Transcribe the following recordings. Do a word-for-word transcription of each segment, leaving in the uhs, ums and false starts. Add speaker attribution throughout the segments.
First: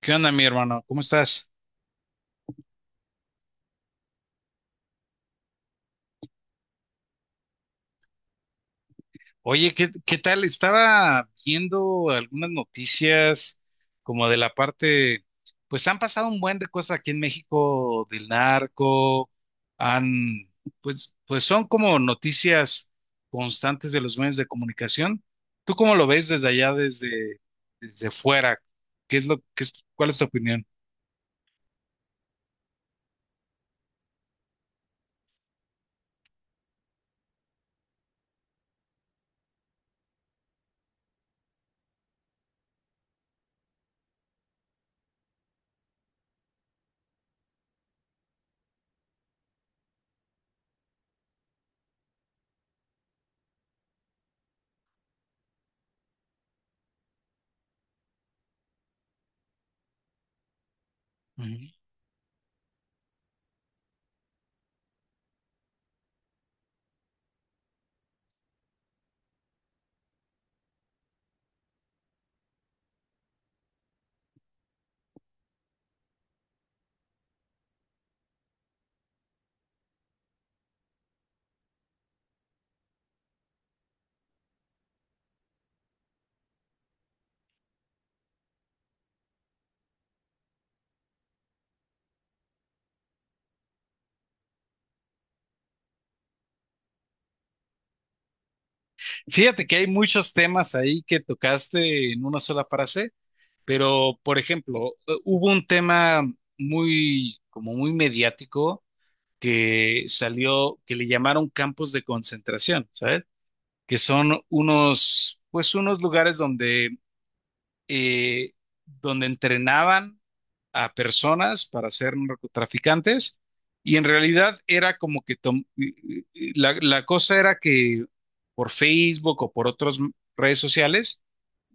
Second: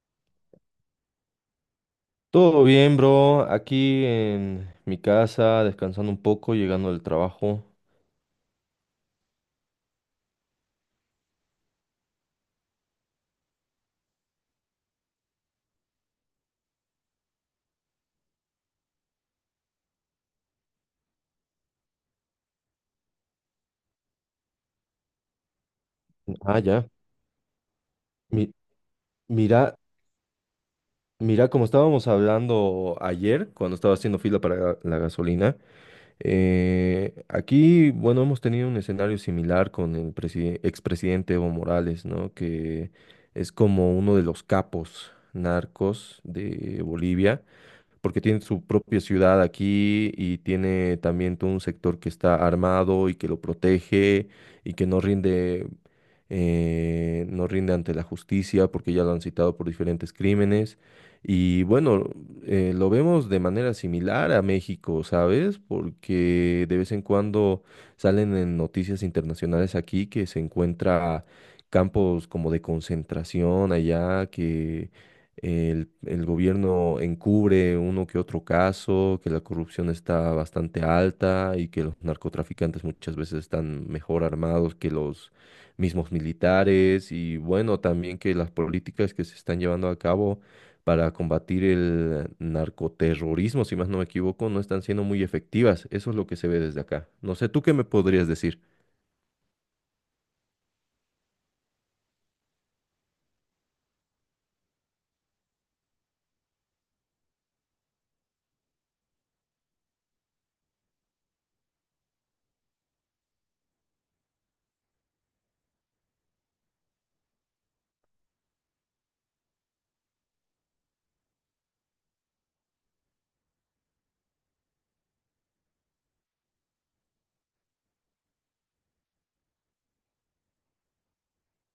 Speaker 1: ¿Qué onda, mi hermano? ¿Cómo estás?
Speaker 2: Todo bien, bro. Aquí en mi casa, descansando un poco, llegando del trabajo.
Speaker 1: Oye, ¿qué, qué tal? Estaba viendo algunas noticias como de la parte, pues han pasado un buen de cosas aquí en México del narco, han, pues, pues son como noticias constantes de los medios de comunicación. ¿Tú cómo lo ves desde
Speaker 2: Ah,
Speaker 1: allá,
Speaker 2: ya.
Speaker 1: desde, desde
Speaker 2: Mi-
Speaker 1: fuera? ¿Qué es lo, qué es,
Speaker 2: mira,
Speaker 1: cuál es tu opinión?
Speaker 2: mira, como estábamos hablando ayer, cuando estaba haciendo fila para la gasolina, Eh, aquí, bueno, hemos tenido un escenario similar con el preside- expresidente Evo Morales, ¿no? Que es como uno de los capos narcos de Bolivia, porque tiene su propia ciudad aquí y tiene también todo un sector que está armado y que lo protege y que no rinde, eh, no rinde ante la justicia porque ya lo han citado por diferentes crímenes. Y
Speaker 1: Ujú.
Speaker 2: bueno, eh, lo vemos de manera similar a México, ¿sabes? Porque de vez en cuando salen en noticias internacionales aquí que se encuentra campos como de concentración allá, que el, el gobierno encubre uno que otro caso, que la corrupción está bastante alta y que los narcotraficantes muchas veces están mejor armados que los mismos militares y bueno, también que las políticas que se están llevando a cabo para combatir el narcoterrorismo, si más no me equivoco, no están siendo muy efectivas. Eso es lo que se ve desde acá. No sé, ¿tú qué me podrías decir?
Speaker 1: Fíjate que hay muchos temas ahí que tocaste en una sola frase. Pero, por ejemplo, eh, hubo un tema muy, como muy mediático que salió, que le llamaron campos de concentración, ¿sabes? Que son unos, pues unos lugares donde, eh, donde entrenaban a personas para ser narcotraficantes, y en realidad era como que tom- la, la cosa era que por Facebook o por otras redes sociales,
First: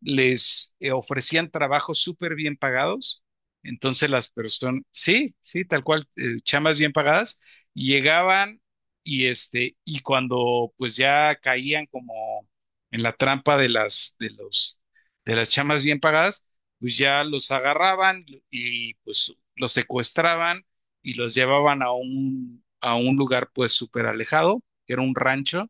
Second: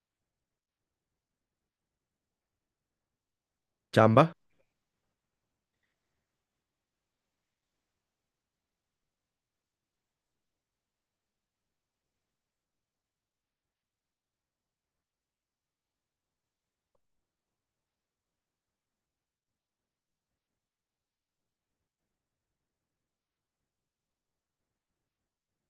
Speaker 1: les eh, ofrecían trabajos súper bien pagados. Entonces las
Speaker 2: Chamba,
Speaker 1: personas, sí, sí, tal cual, eh, chamas bien pagadas, llegaban y este, y cuando pues ya caían como en la trampa de las, de los, de las chamas bien pagadas, pues ya los agarraban y pues los secuestraban y los llevaban a un, a un lugar pues súper alejado, que era un rancho,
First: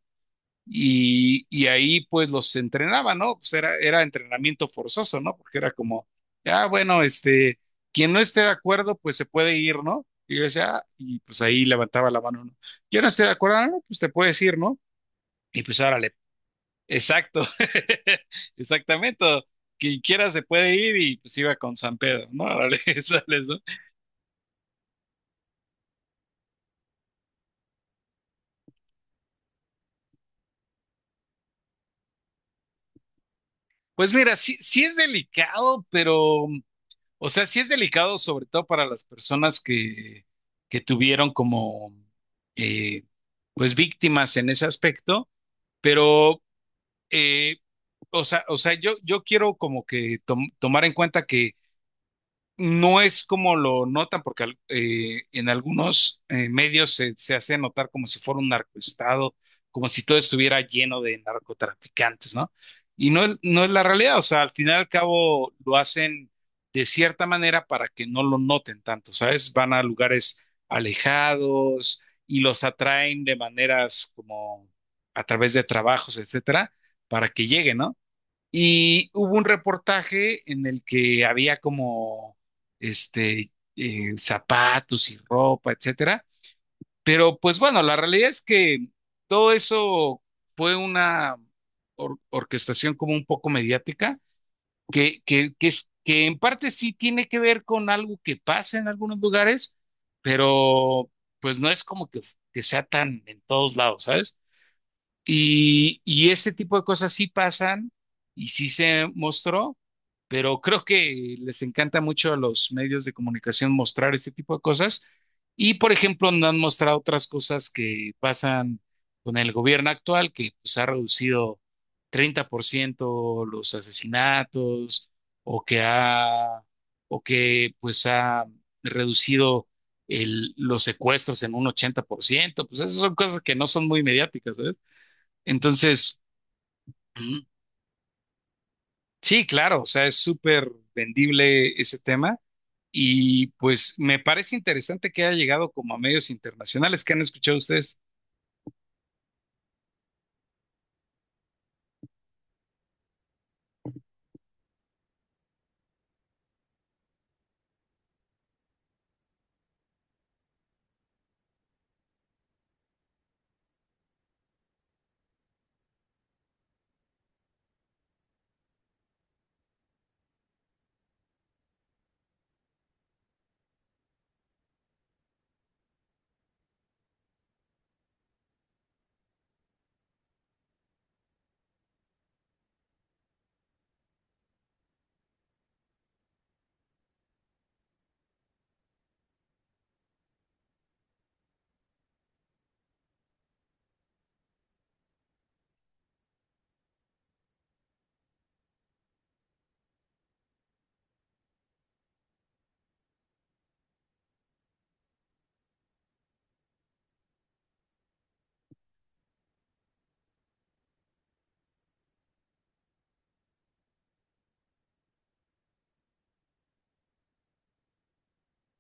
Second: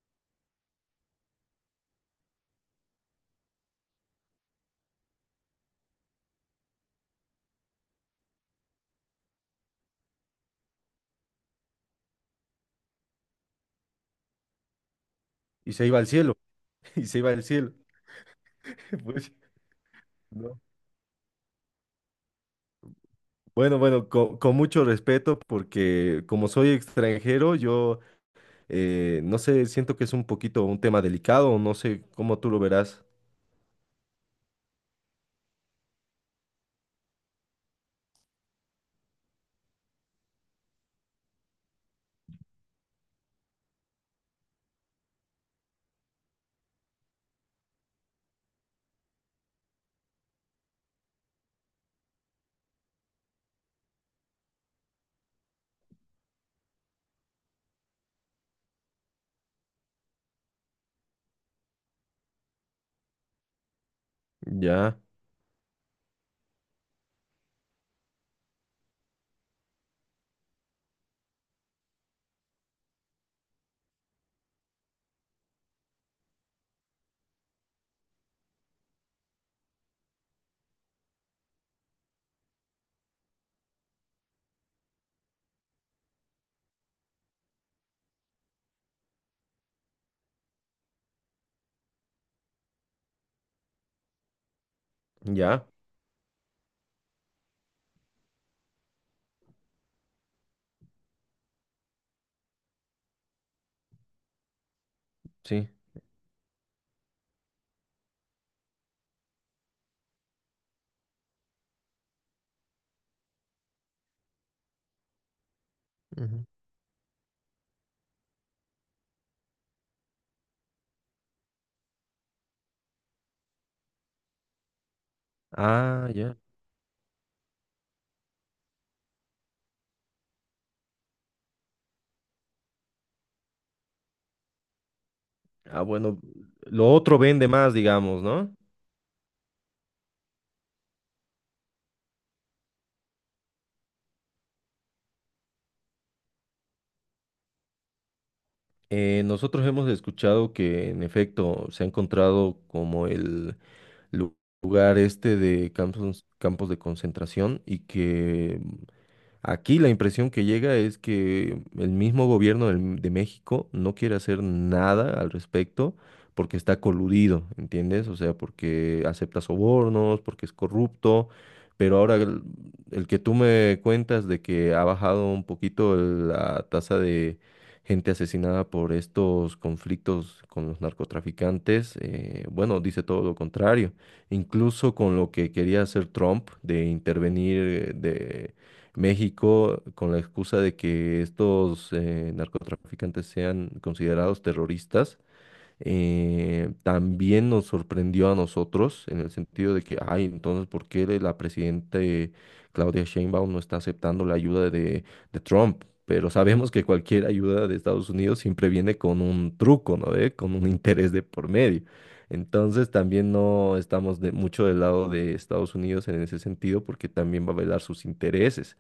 Speaker 1: y, y ahí pues los entrenaba, ¿no? Pues era, era entrenamiento forzoso, ¿no? Porque era como, ah, bueno, este, quien no esté de acuerdo, pues se puede ir, ¿no? Y yo decía, "Ah", y pues ahí levantaba la mano, ¿no? Yo no estoy de acuerdo. "Ah, no, pues te puedes ir, ¿no? Y
Speaker 2: y
Speaker 1: pues
Speaker 2: se iba al
Speaker 1: órale".
Speaker 2: cielo, y se iba
Speaker 1: Exacto,
Speaker 2: al cielo.
Speaker 1: exactamente,
Speaker 2: Pues,
Speaker 1: quien quiera se
Speaker 2: no.
Speaker 1: puede ir y pues iba con San Pedro, ¿no? Órale, sales, ¿no?
Speaker 2: Bueno, bueno, co- con, mucho respeto, porque como soy extranjero, yo eh, no sé, siento que es un poquito un tema delicado, no sé cómo tú lo verás.
Speaker 1: Pues mira, sí, sí es delicado, pero, O sea, sí es delicado, sobre todo para las personas que, que tuvieron como, eh, pues, víctimas en ese aspecto, pero, eh, o sea, o sea, yo, yo quiero como que tom- tomar en cuenta que no es como lo notan, porque eh, en algunos eh, medios se, se hace notar como si fuera un narcoestado, como si todo estuviera lleno de narcotraficantes, ¿no? Y no, es- no es la realidad. O sea, al final y al
Speaker 2: Ya.
Speaker 1: cabo lo hacen de cierta manera para que no lo noten tanto, ¿sabes? Van a lugares alejados y los atraen de maneras como a través de trabajos, etcétera, para que lleguen, ¿no? Y hubo un reportaje en el que había como este eh, zapatos y ropa, etcétera. Pero pues bueno, la realidad es que todo eso fue una or- orquestación como un poco mediática, que, que,
Speaker 2: Ya.
Speaker 1: que, es- que en parte sí tiene que ver con algo que pasa en algunos lugares, pero pues no es como que, que sea tan en todos lados, ¿sabes?
Speaker 2: Sí.
Speaker 1: Y, y ese tipo de cosas sí pasan y sí se mostró, pero creo que les encanta mucho a los medios de comunicación mostrar ese tipo de cosas. Y, por ejemplo,
Speaker 2: Ujú.
Speaker 1: no han mostrado otras cosas que pasan con el gobierno actual, que pues ha reducido treinta por ciento los asesinatos, o que
Speaker 2: Ah, ya.
Speaker 1: ha, o que pues ha reducido el- los secuestros en un ochenta por ciento. Pues esas son cosas que no son muy mediáticas, ¿eh?
Speaker 2: Ah,
Speaker 1: Entonces,
Speaker 2: bueno, lo otro
Speaker 1: Ujú,
Speaker 2: vende más, digamos, ¿no?
Speaker 1: sí, claro, o sea, es súper vendible ese tema y pues me parece interesante que haya llegado como a medios internacionales. ¿Qué han escuchado ustedes?
Speaker 2: Eh, nosotros hemos escuchado que en efecto se ha encontrado como el lu- lugar este de campos, campos de concentración y que aquí la impresión que llega es que el mismo gobierno del- de México no quiere hacer nada al respecto porque está coludido, ¿entiendes? O sea, porque acepta sobornos, porque es corrupto, pero ahora el, el que tú me cuentas de que ha bajado un poquito el- la tasa de gente asesinada por estos conflictos con los narcotraficantes, eh, bueno, dice todo lo contrario. Incluso con lo que quería hacer Trump de intervenir, eh, de México con la excusa de que estos eh, narcotraficantes sean considerados terroristas, eh, también nos sorprendió a nosotros en el sentido de que, ay, entonces, ¿por qué la presidenta Claudia Sheinbaum no está aceptando la ayuda de, de Trump? Pero sabemos que cualquier ayuda de Estados Unidos siempre viene con un truco, ¿no? ¿Ve? Con un interés de por medio. Entonces también no estamos de, mucho del lado de Estados Unidos en ese sentido porque también va a velar sus intereses.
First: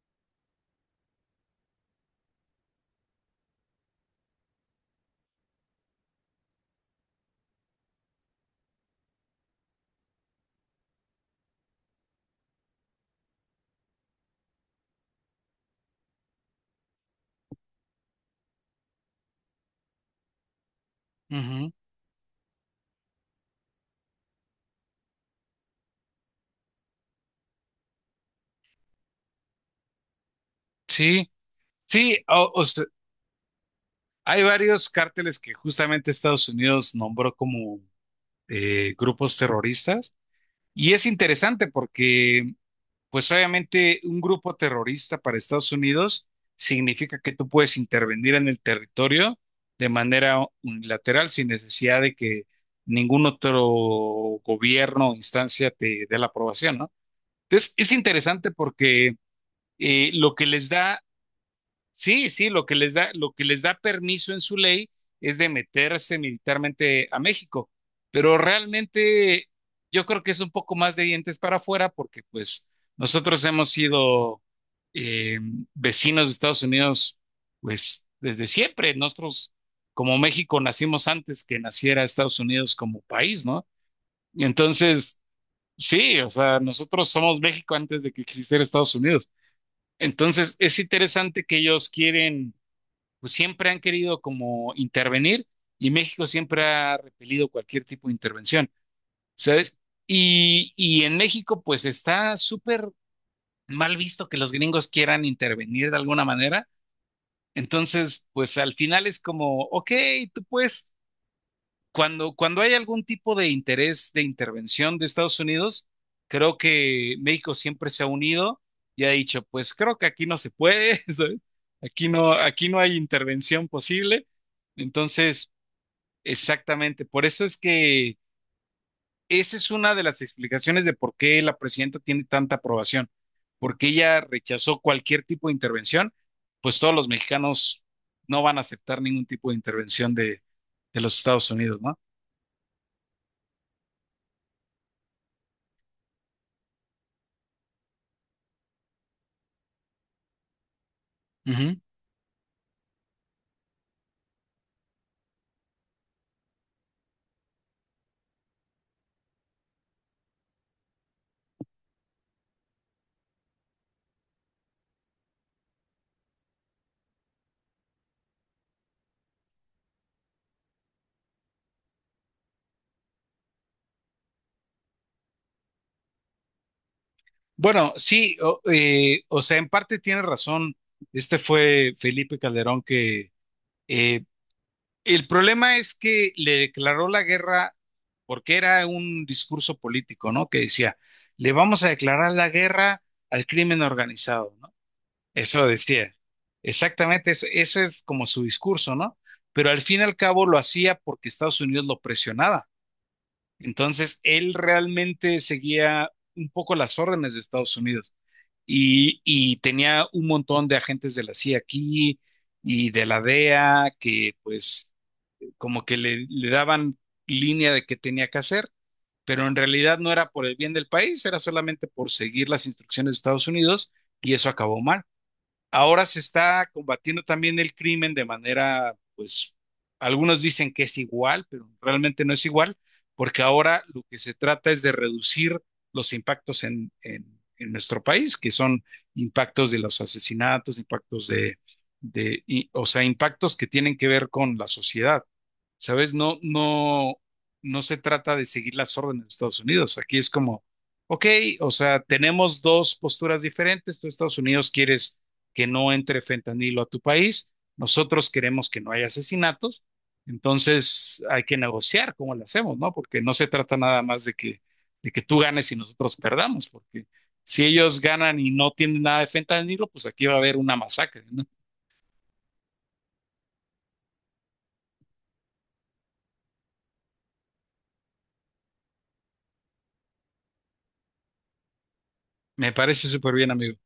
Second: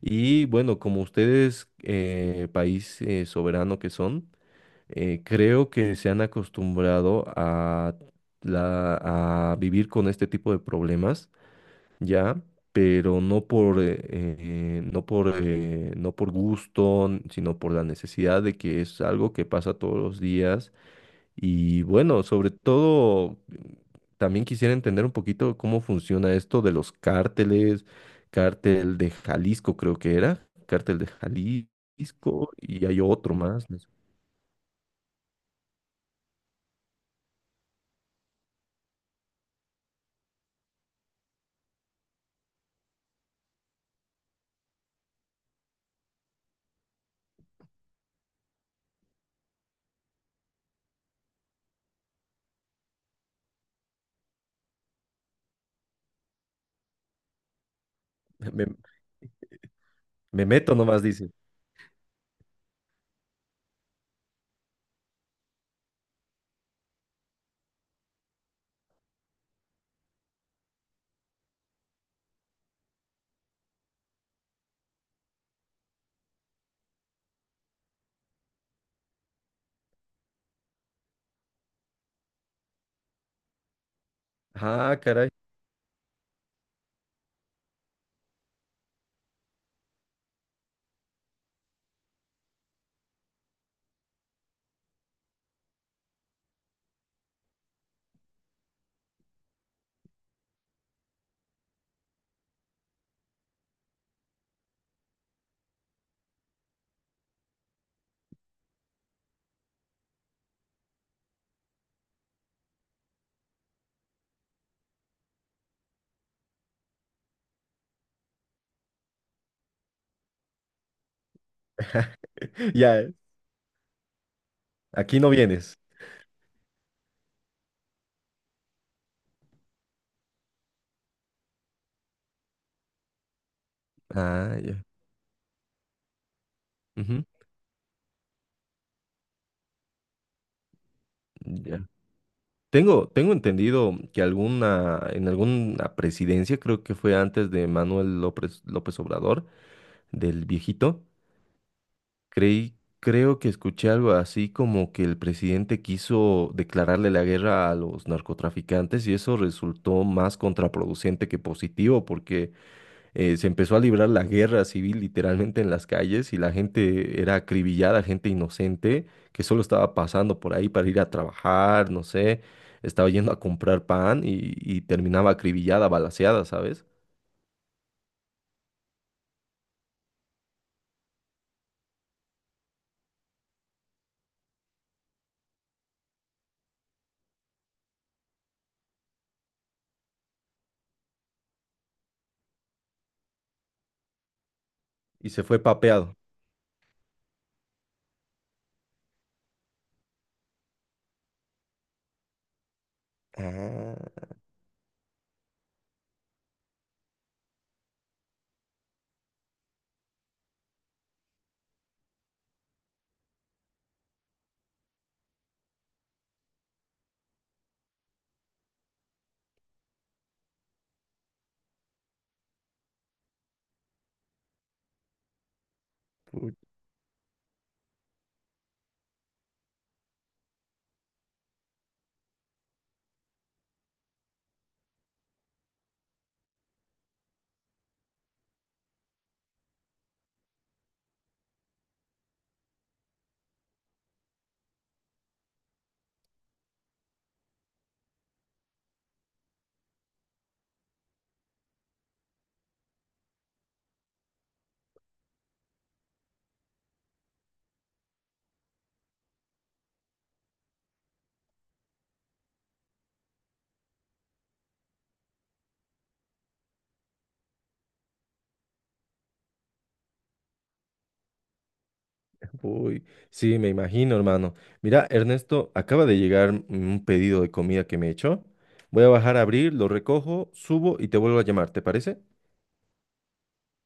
Speaker 2: Y bueno, como ustedes, eh, país eh, soberano que son, eh, creo que se han acostumbrado a, la- a vivir con este tipo de problemas ya, pero no por, eh, eh, no por, eh, no por gusto, sino por la necesidad de que es algo que pasa todos los días
Speaker 1: Ujú.
Speaker 2: y bueno, sobre todo, también quisiera entender un poquito cómo funciona esto de los cárteles, cártel de Jalisco creo que era, cártel de
Speaker 1: Sí, sí,
Speaker 2: Jalisco,
Speaker 1: o- o sea,
Speaker 2: y hay otro más. No sé.
Speaker 1: hay varios cárteles que justamente Estados Unidos nombró como eh, grupos terroristas, y es interesante porque pues obviamente un grupo terrorista para Estados Unidos significa que tú puedes intervenir en el territorio de manera unilateral sin necesidad de que ningún otro gobierno o instancia te dé la aprobación, ¿no? Entonces, es interesante
Speaker 2: Me,
Speaker 1: porque eh, lo
Speaker 2: me
Speaker 1: que les
Speaker 2: meto
Speaker 1: da
Speaker 2: nomás, dice.
Speaker 1: sí, sí, lo que les da, lo que les da permiso en su ley es de meterse militarmente a México, pero realmente yo creo que es un poco más de dientes para afuera, porque pues nosotros hemos sido eh, vecinos de Estados Unidos pues desde siempre. Nosotros como México nacimos antes que naciera Estados Unidos como país, ¿no? Y
Speaker 2: Ah,
Speaker 1: entonces,
Speaker 2: caray.
Speaker 1: sí, o sea, nosotros somos México antes de que existiera Estados Unidos. Entonces, es interesante que ellos quieren, pues siempre han querido como intervenir, y México siempre ha repelido cualquier tipo de intervención, ¿sabes? Y, y en México pues está súper mal visto que los gringos quieran intervenir de alguna manera. Entonces, pues al final es como, ok, tú puedes, cuando, cuando hay algún tipo de interés de intervención de Estados Unidos, creo que México siempre se ha unido y ha dicho, pues creo que aquí no se puede, ¿sabes? Aquí no, aquí no hay
Speaker 2: Ya,
Speaker 1: intervención posible.
Speaker 2: aquí no
Speaker 1: Entonces,
Speaker 2: vienes.
Speaker 1: exactamente, por eso es que esa es una de las explicaciones de por qué la presidenta tiene tanta aprobación, porque ella
Speaker 2: Ah, ya.
Speaker 1: rechazó cualquier tipo de intervención, pues todos los
Speaker 2: Ujú,
Speaker 1: mexicanos no van a aceptar ningún tipo de intervención de, de los Estados Unidos,
Speaker 2: ya.
Speaker 1: ¿no?
Speaker 2: Tengo, tengo entendido que alguna, en alguna presidencia, creo que fue antes de Manuel López, López Obrador, del viejito,
Speaker 1: Ujú.
Speaker 2: creí, creo que escuché algo así como que el presidente quiso declararle la guerra a los narcotraficantes y eso resultó más contraproducente que positivo, porque eh, se empezó a librar la guerra civil literalmente en las calles y la gente era acribillada, gente inocente que solo estaba pasando por ahí para ir a trabajar, no sé, estaba yendo a comprar pan y, y terminaba acribillada, balaceada, ¿sabes?
Speaker 1: Bueno, sí, o, eh, o sea, en parte tiene razón. Este fue Felipe Calderón que, eh, el problema es que le declaró la guerra porque era un discurso político, ¿no? Que decía, le vamos a declarar la guerra al crimen organizado, ¿no?
Speaker 2: Y se fue
Speaker 1: Eso decía.
Speaker 2: papeado.
Speaker 1: Exactamente, eso, eso es como su discurso, ¿no? Pero al fin y al cabo lo hacía porque Estados Unidos lo presionaba. Entonces,
Speaker 2: Ah,
Speaker 1: él realmente seguía un poco las órdenes de Estados Unidos, y, y, tenía un montón de agentes de la C I A aquí y de la D E A, que pues como que le, le daban línea de qué tenía que hacer, pero en realidad no era por el bien del país, era solamente por seguir las instrucciones de Estados Unidos, y eso acabó mal. Ahora se
Speaker 2: uy,
Speaker 1: está combatiendo también el crimen de manera, pues, algunos dicen que es igual, pero realmente no es igual, porque ahora lo que se trata es de reducir los impactos en, en- en nuestro país, que son impactos de los asesinatos, impactos de, de- y- o sea, impactos que tienen que ver con la sociedad. ¿Sabes? No, no, no se trata de seguir las órdenes de Estados Unidos. Aquí es como, ok, o sea, tenemos dos posturas diferentes. Tú, Estados Unidos, quieres que no entre fentanilo a tu país. Nosotros queremos que no haya asesinatos. Entonces hay que negociar cómo lo hacemos, ¿no? Porque no se trata nada más de que, de que tú ganes y nosotros perdamos, porque si ellos ganan y no tienen nada de fentanilo, pues aquí va a haber una masacre, ¿no?
Speaker 2: uy. Sí, me imagino, hermano. Mira, Ernesto, acaba de llegar un pedido de comida que me he hecho. Voy a bajar a abrir, lo recojo, subo y te vuelvo a llamar, ¿te parece?
Speaker 1: Me parece súper bien, amigo.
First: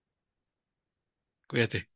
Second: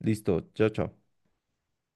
Speaker 2: Listo, chao, chao.
Speaker 1: Cuídate.